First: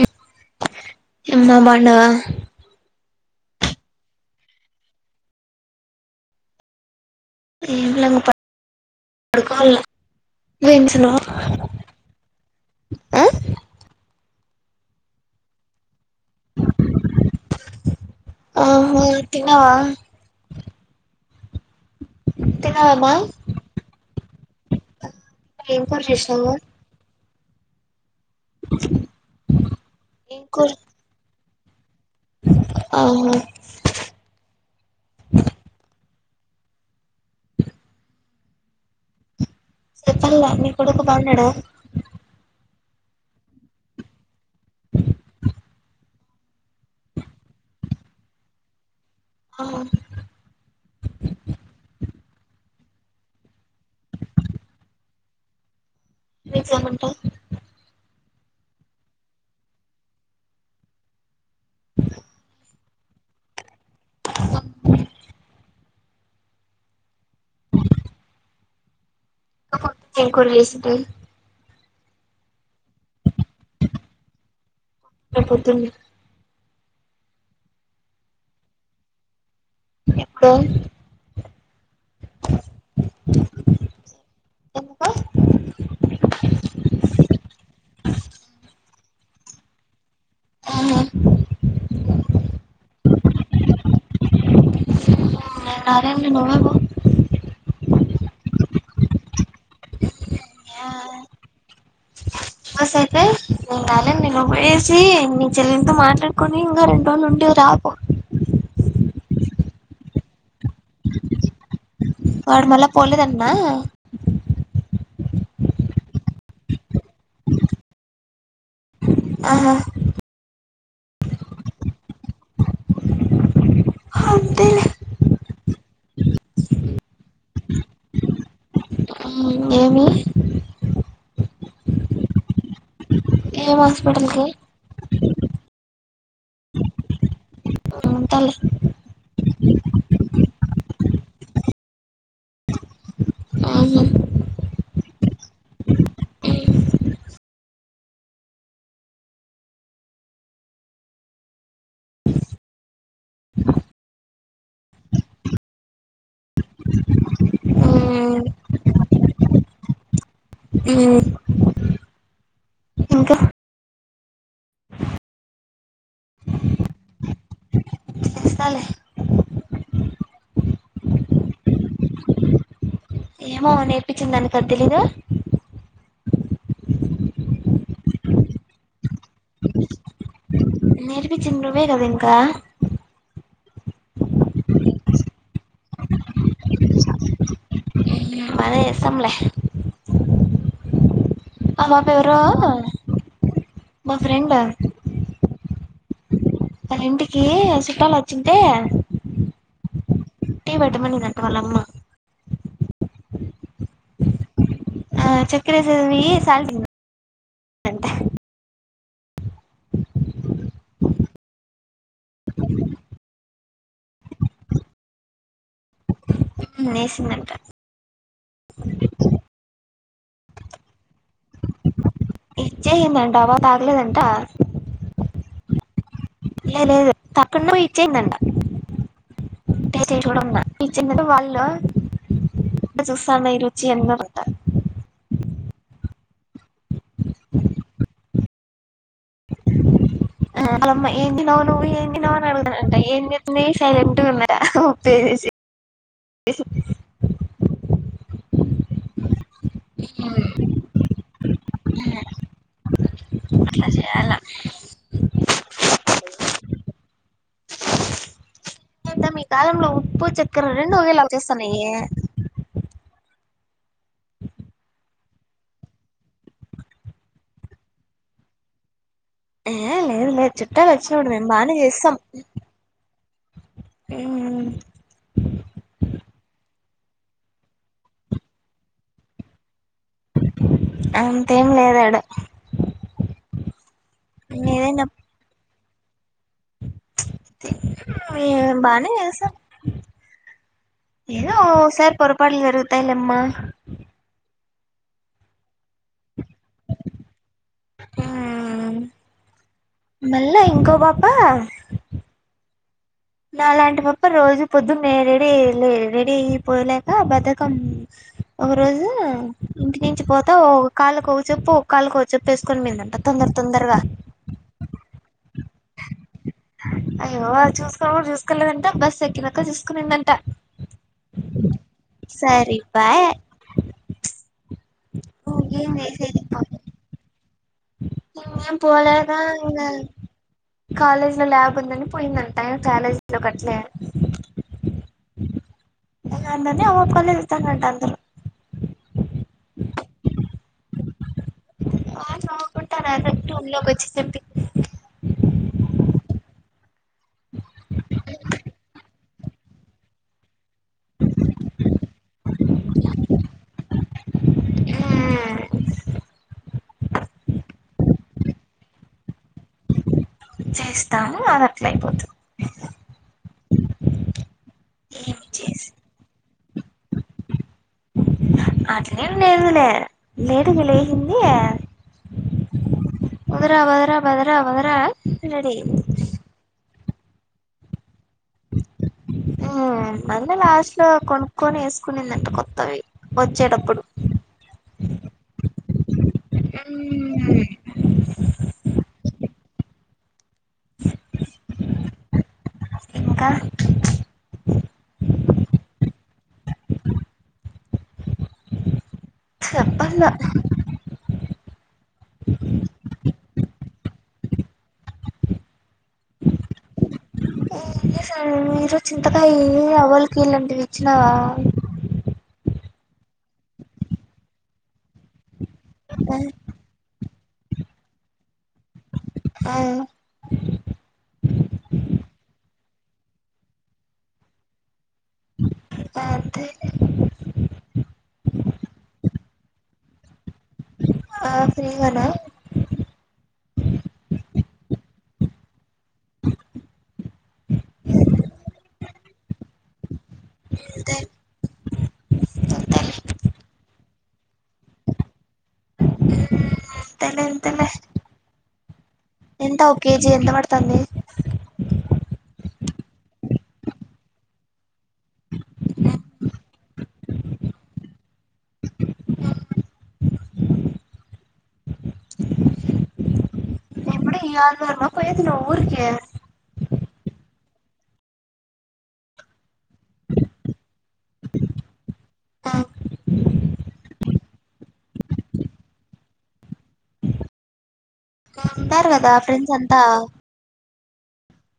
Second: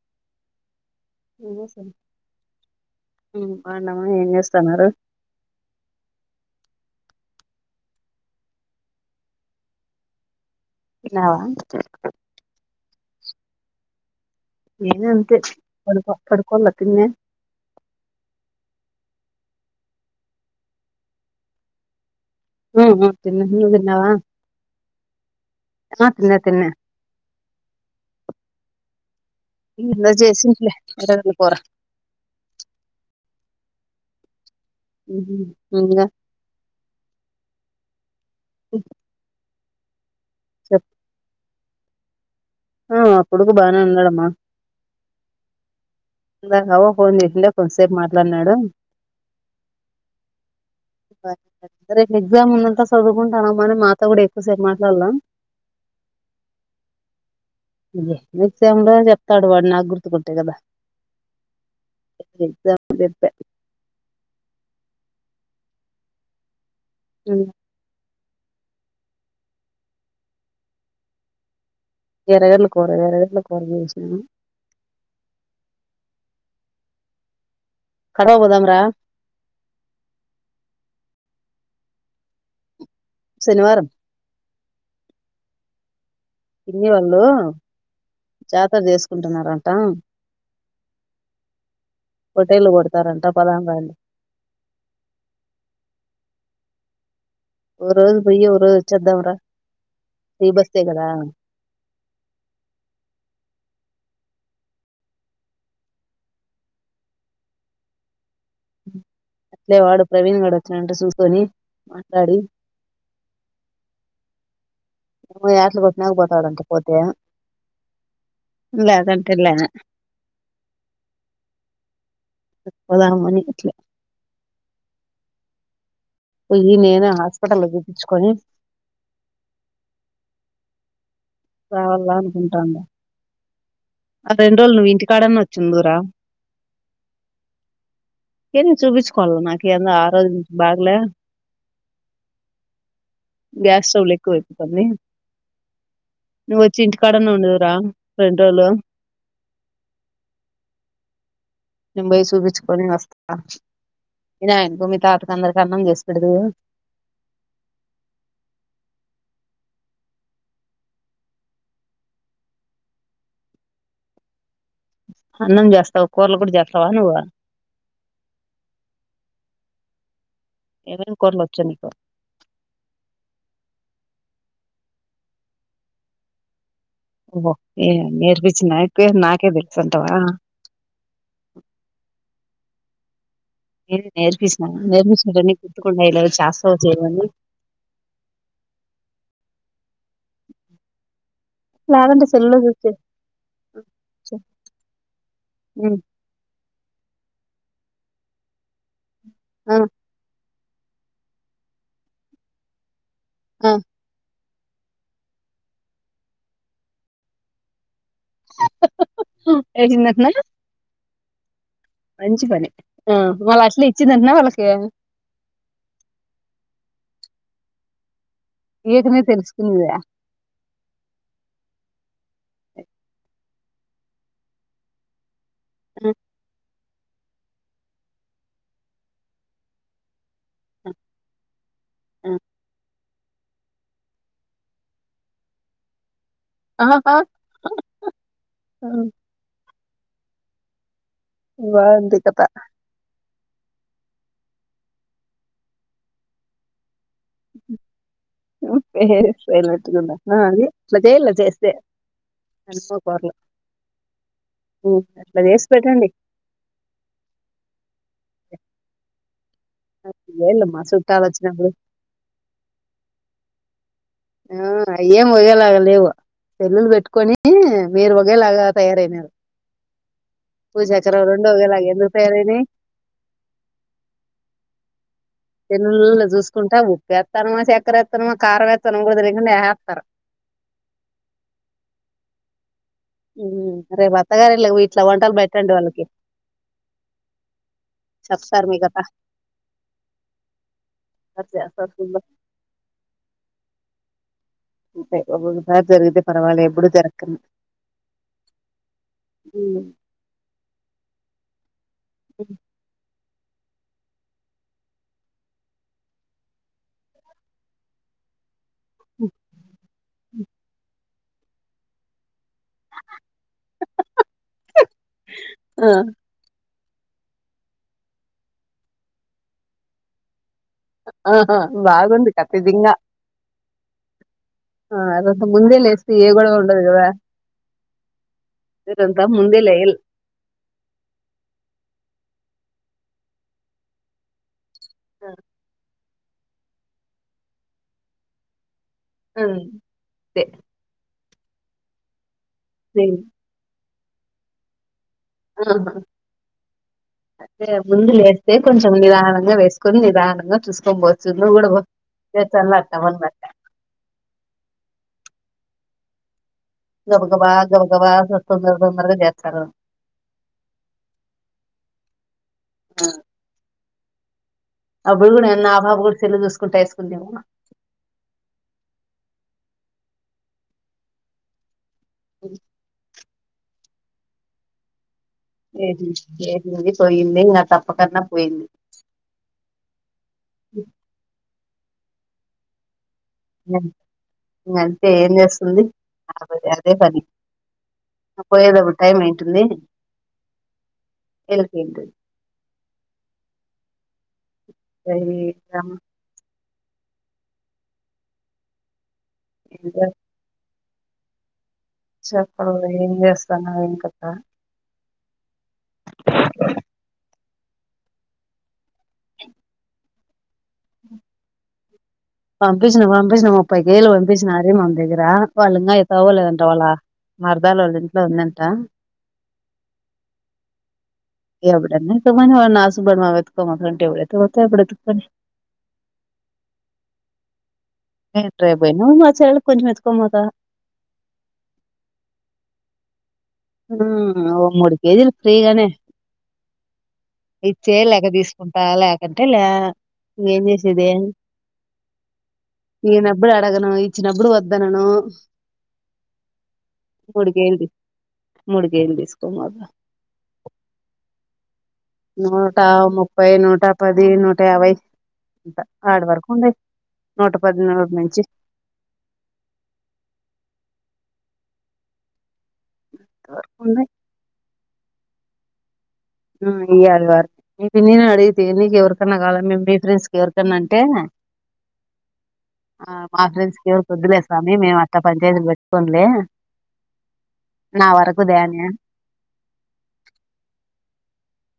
ఇ అమ్మా పాండవా బాగున్నామా ఏం చేస్తున్నారు ఏం లా పడుకోఉన్నా వెంంచన్నాఫ్ తిన్నావా [unintelligible] ఆ నేను అంతే పడుక పడుకోన్న తిన్నే ఆహా తిన్నావా ఉమ్ ఉమ్ న తిన్నావమ్మా తిన్నా నువ్వు తిన్నావా ఏం కూర చేసినావు ఇలా జేసినట్లే కూర ఆ హహ ఇంకా చెప్పాలే నీ కొడుకు బాగున్నాడా ఆ నా కొడుకు బానే ఉన్నాడమ్మా [inaudible] ఇందాక అవ్వ ఫోన్ చేసిందా కొద్ది సేపు మాట్లాడినాడు ఆ రేపు ఎగ్జామ్ ఉన్న చదువుకుంటానమ్మ అని మాతో కూడా ఎక్కువసేపు మాట్లాలా మీస ఉంటా మీసయమంలో చెప్తాడు వాడు నాకు గుర్తుకుంటే కదా ఎక్సంపుల్ చెప్పా [inaudible] ఆమ్ ఏం కూర [unintelligible] చేసిట్ ఎరగడ్ల కూర ఎర్రగడ్ల కూర చేసినాను అయిపోతుంది కడవ పోదాం రా ఇప్పు శనివారం ఎందుకో పిన్ని వాళ్ళు జాతర చేసుకుంటున్నారంట ఆహా పొట్టేలు కోడుతున్నారు చేస్తారంట పోదాం పదండి నారాయణనుబ ఒక రోజు పోయి ఒకరోజు వచ్చేద్దాం రా ఫ్రీ బస్సు ఏ కదా ఫ్రీ బస్సు అయితే ఇంకేంది నువ్వు పోయేసి నీ చెల్లెతో మాట్లాడుకొని ఇంకా రెండు రోజులు ఉండి రాపో అట్లే వాడు ప్రవీణ్ గడు వచ్చానంటే చూసుకొని మాట్లాడి వాడు మళ పోలేదన్నా ఎట్లుకోటినాక పోతాడంట పోతే లే ఏం తినలే ఆహా పోదామని పెట్టలే అంతేలే పోయ్యి నేనే హాస్పిటల్ చూప్పించుకొని ఉమ్, ఏమి రావాలా అనుకుంటున్నా ఏం హాస్పిటల్కి రెండు రోజులు నువ్వు ఇంటికాడన్నానా వచ్చుంధూర ఉంటాలే ఏమా చూపించుకోవాలి నాకా ముఖ్యం గా ఆ రోజు నుంచి బాగలే గ్యాస్ ఉమ్, ట్రబుల్ ఎక్కువ అయిపోతుంది నువ్వు వచ్చి ఇంటికాడనే ఉండవురా రెండు రోజులు నేను పోయి చూపించుకొని వస్తా మీ నాయనకి మీ తాతకి అందరికి అన్నం చేసి పెడుదువు హు ఉ అన్నం చేస్తావా కూరలు కూడా జచేస్తావా నువ్వు వస్తాలే ఏమేం కూరలు వచ్చు ఏమో నేర్పించిందానికి అది తెలీదా ఓ ఏ నేర్పిచిన నాకు నాకే తెలుసు అంటావా నేర్పించిది నువ్వే కదా ఇంకా ఏ నేర్పిస్తున నేర్పిించినని కుట్టుకుండా ఇవాళ చేస్తనువవు బలే ఇష్టం లే [unintelligible] రాదంటే సెల్ లో చూసి చెయ్ మా ఫ్రెండ్ మరి ఇంటికి చుట్టాలు వచ్చింటే ఆ టి పెట్టామనిందంట వల్ల అమ్మా ఆ ఆ చక్కర ఏసేది సాల్ట్ అంట [unintelligible] వేసిందటనా మంచి పని ఆ వాళ్ళ అట్లు ఇచ్చింరటనా వాళ్ళకి ఉ హు నేసిదట ఏకనే తెల్సుకునిద ఇచ్చేదంటవా తగలేదంటా రె లే తక్క చూడందా ఈ చిన్న వాళ్ళు చూస్థాన్న ఇ రుచి ఎంత బాగుందో ఆ ఆ ఆ అమ్మాయి వాంత కథ న సైలెట్గా ఉన్నా ఉప్పేసేసి ఏస్ ఉ ఉ హే హే అది అట్లా చేయలే చేస్తే అనుకూరలు అట్లా చేయాల ఉ అట్లా చేసి పెట్టండి మొత్తం ఈ కాలంలో ఉప్పు చక్కెర వేళ్ళమ్మా రెండు వేలా చుట్టాలు వచ్చినప్పుడు వచ్చేస్తాన్నాయ ఆ అయి ఏం వగేలాగ లేవు పెళ్లులు పెట్టుకొని మీరు వగేలాగా తయారనారు ఏ ఏ పూజాకరా రెండు ఒకే లాగ ఎందుూకు తయారు అయినాయి ఉ ఉ సెల్లులల్ల చూసుకుంటా ఉప్పుేస్తానమా చక్కర ఎత్తానుమా కారం ఎేత్తానామ కూడా తలియాకుండా వేసేత్తున్నారు అంతేం లేదు ఆడ ఉ రేపు అత్తగారు ఇల్లకు పోయి ఇట్ల ఏదైనా వంటలు పెట్టండి వాళ్ళకి చెప్తారు మీ కథ బానే చేసా ఏదో చేస్తారు ఫుల్ ఓసరి పొరపాటులు జరుగుతాయి లే అమ్మ అంతే ఓకోకసారీ జరుగితే పర్వాలే ఎప్పుడు జరకు మ్మ్ అ మళ్ళా ఇంకో పాప ఆ నాలాంటి పప రోజు పొద్దున్న నేను రెడీ అయ రెడీ అయిపోయలేక బధకం ఒక రోజు ఇంటి నుంచి పోతా ఓ కాళ్లుకో ఒకచెప్పు ఒక కాలుకో ఒక చెప్పు వేసుకొని పోయిదంట తొందర తొందరగా ఆ అయ్యో చూసుకో కూడా చూసుకోలేదంట బస్ ఎక్కినక చూసుకునిందంట ఆహా బాగుంది కతదింగా సరిపాయే ఆ అదంత ముందే లేస్తే ఏ గోడవ ఉండదు కదా నువ్వేం మీరంతా పోలేదా ముందే ఇంకా లేయల్ కాలేజ్ లో ల్యాబ్ ఉందని పోయిందన్ టైమ్ కాలేజీలో కట్లే వాళ్ళందరినీ ఆ పాప కళ్ళే చూస్తునరంట అందరూ హు తె ఆమ్స్ రావ్ నేను- ఉంటానండి రూమ్ లో వచ్చి తెప్పి ఆహ అదే ముందులేస్తే కొంచెం నిదానం ఇంగావేసుకొని నిదానంగా చూసుకోం పోవచ్చు నువ్వు కూడా పో లేచ అన్నమాట చెప్పి గబగబా గబగబా తొందర తొందరగా చేతరు చేస్తాను అది అట్లయిపోతు ఆ. అప్పుడు కూడా నా చేసి పాప కుడ్ సెల్లు చూస్తూ కుట్టేసుకుంటిమా అట్లేం లేదు లే లేటుగా లేసింది ఉహు వదరా వదరా భదరా వదరా ఏ రెడీయింది బి ఏ బి పోయిందే ఇంకా తప్పకున్నా హా అంతే లాస్ట్ లో కొను కొని వేసుకునిందంట కొత్తవి వచ్చేటప్పుడు అయితే ఏం చేస్తుంది ఆమెకు అదే పని మ్ పోయేటప్పుడు టైం అయితుంది ఎలుకేంటి ఇంకా కైతం చెప్పాలా హు చెప్పు ఏం చేస్ సన్నావు ఏం కథ ఏం చేసావ్ మీరు చింతకాయ అవల్ కిలాంటివి వచ్చినవా పం పంపించిన ముప్పై కేలు పంపించిన హరిమం దగ్గర వాళ్ళు ఇంకా ఎక్క ఆ పోలేదంట వాళ్ళ ఉందం మరదలు వాళ్ళ ఇంట్లో ఉంద ఆ ఎవడన్నా ఎట్లన్నా పోనీ వాళ్లే నాశనం [unintelligible] త మావడేడ తాంతే నేను రేపు పోయిన మా చెల్లెలికి కొంచెం ఎత్తుకొని పోతా ఆ ఫ్రీగానా ఆ ఒకఓ మూడు కేజీలు ఫ్రీగానే ఇచ్చే లేక తీసుకుంటా లేక ఎంటల ఏంచేసేదే అంతేలే అంతేలే ఈయనప్పుడు అడగను ఈ చిినప్పుడు వద్దనను ఎంత మూడు ఎంత కేజీలు మూడు కేజీలు తీసుకోమోక ఎంతా ఓ కేేజీ ఎంత మట తన్నీ నూట ముప్పై నూట పది నూట యాభై హార్డ్ వర్క్ ఉండ నూట పది నూటి నుంచి కుంద అప్పుడు ఆరున్నరమా పోతున్నా ఊరుకి ఇయ్యాలి వారి న నేను అడిగితే నీకు ఎవరికన్నా కాలం మేము మీ ఫ్రెండ్స్ కి ఎవరికన్నా అంటే ఆ మా ఫ్రెండ్స్ కి ఎవరిక వద్దులే స్వామి మేము అత్త పంచాయతీలు పెట్టుకోంలే నా వరకు దాని అన్నారు కదా ప్రెండ్స్ అంతా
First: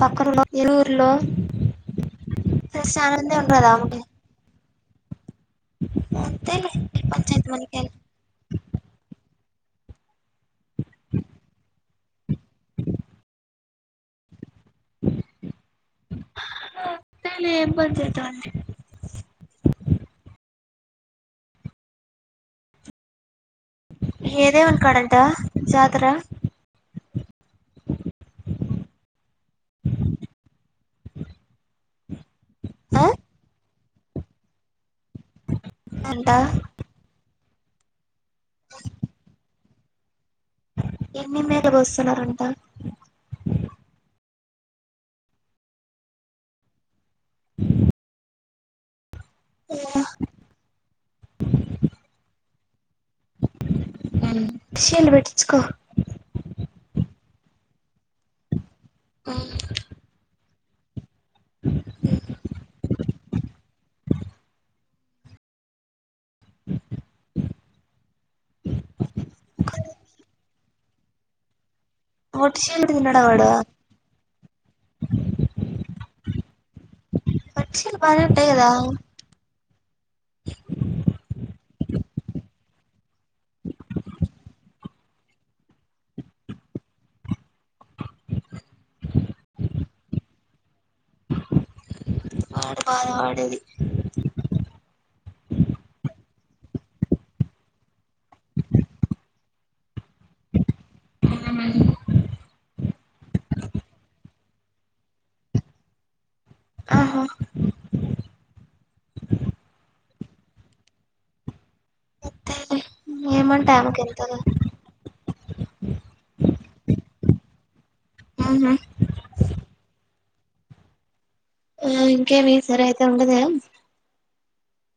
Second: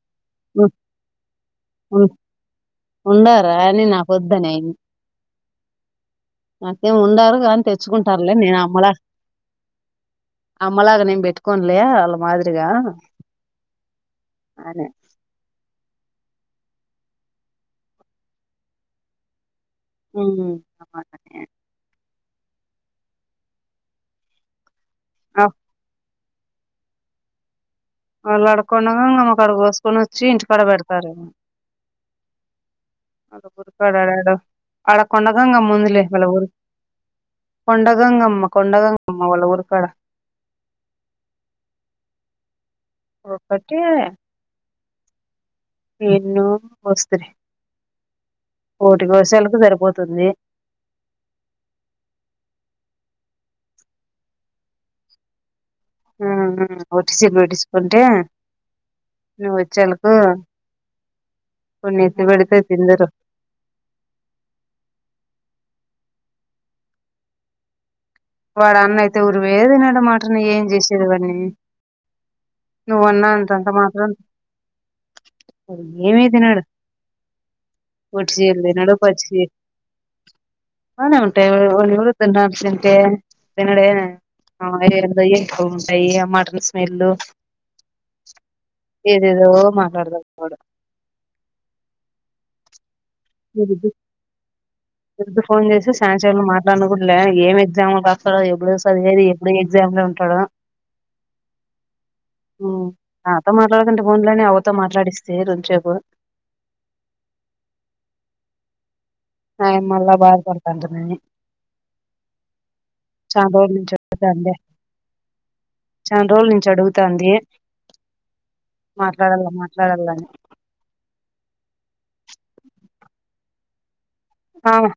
పక్కంలో ఏలూరులో ఉండారా అని నా వొద్దునే అంతేలే అతేేం ఈ ఉండరు పంచాయతీ కాని మనకి తెచ్చుకుంటారులే నేను అమ్మలా అమ్ మళగా నిం పెట్కలి అల్ మాదిరి అందుగా అదే తెలి ఇబ్బంది చేతాండి అ ఏదే కడట ఆ, జాతర వాళ్ళు అడుక్కుండా మాకు అక్కడ కోసుకొని వచ్చి ఇంటికాడ పెడతారు ఆ? పడాడాడ అడకుండదంగా ముందు లే వాల అంట ఊరు కొండగంగమ్ కొండగంగా అమ్మ వాళ్ళఊరుకాడ ఎన్ని మీద వస్తున్నారంట ఒక ఒకటిే ఎన్న వస్త [inaudible] ప్ర కోశాలకు సరిపోతుంది చేలు పెట్టిచ్చుకో హ ఒట్సి నడిస్క వచ్చలకు పన్నిసిబడితే తిందరు వాడు అన్నతే ఊరువేతినడమాటని ఏం జేసేదివన్నీ ఒట్టి షీలు తిన్నాడా నువ్వన్నా వాడు అంతంత మాత్రం వాడు ఏమి తినడు ఒట్టి షీలు బాగానే ఉంటాయి ఓటిసేయాల్ కదా తినడు పచ్చి సేయల్ బానే ఉంటాయ్ వాడెవడు తినడు తింటే తినడే ఆ ఏంటిదో ఎంబాగుంటాయ్ ఆ మాటన్ స్మెలు ఏదేదో మాటడతాడు వాడు అడ బాధవడది దుర్గ్ ఫోన్ చేసి సాన్సేపు మాట్లాడనకూడలే ఏం ఎగ్జాముల్ రాస్తాడో ఎప్పుడు సదివేది ఎప్పుడు ఎగ్జామ్ లో ఉంటాడో ఉమ్ నాతో మాట్లాడుకుంటే ఫోన్లోనే అవ్వతో మాట్లాడిస్తి రుంచేపు ఆహా హ్ ఆయిన్ మళ్ళా బాధపడుతాంటనని ఏమంట ఆమకి ఇంతగా చాన్ రోజుల నుంచి అడుగుతాంది ఉహు. మాట్లడల మాట్ వదల్ దాన్ని ఆ ఇంకేమీ సరయితే ఉండెదా ఆ హ్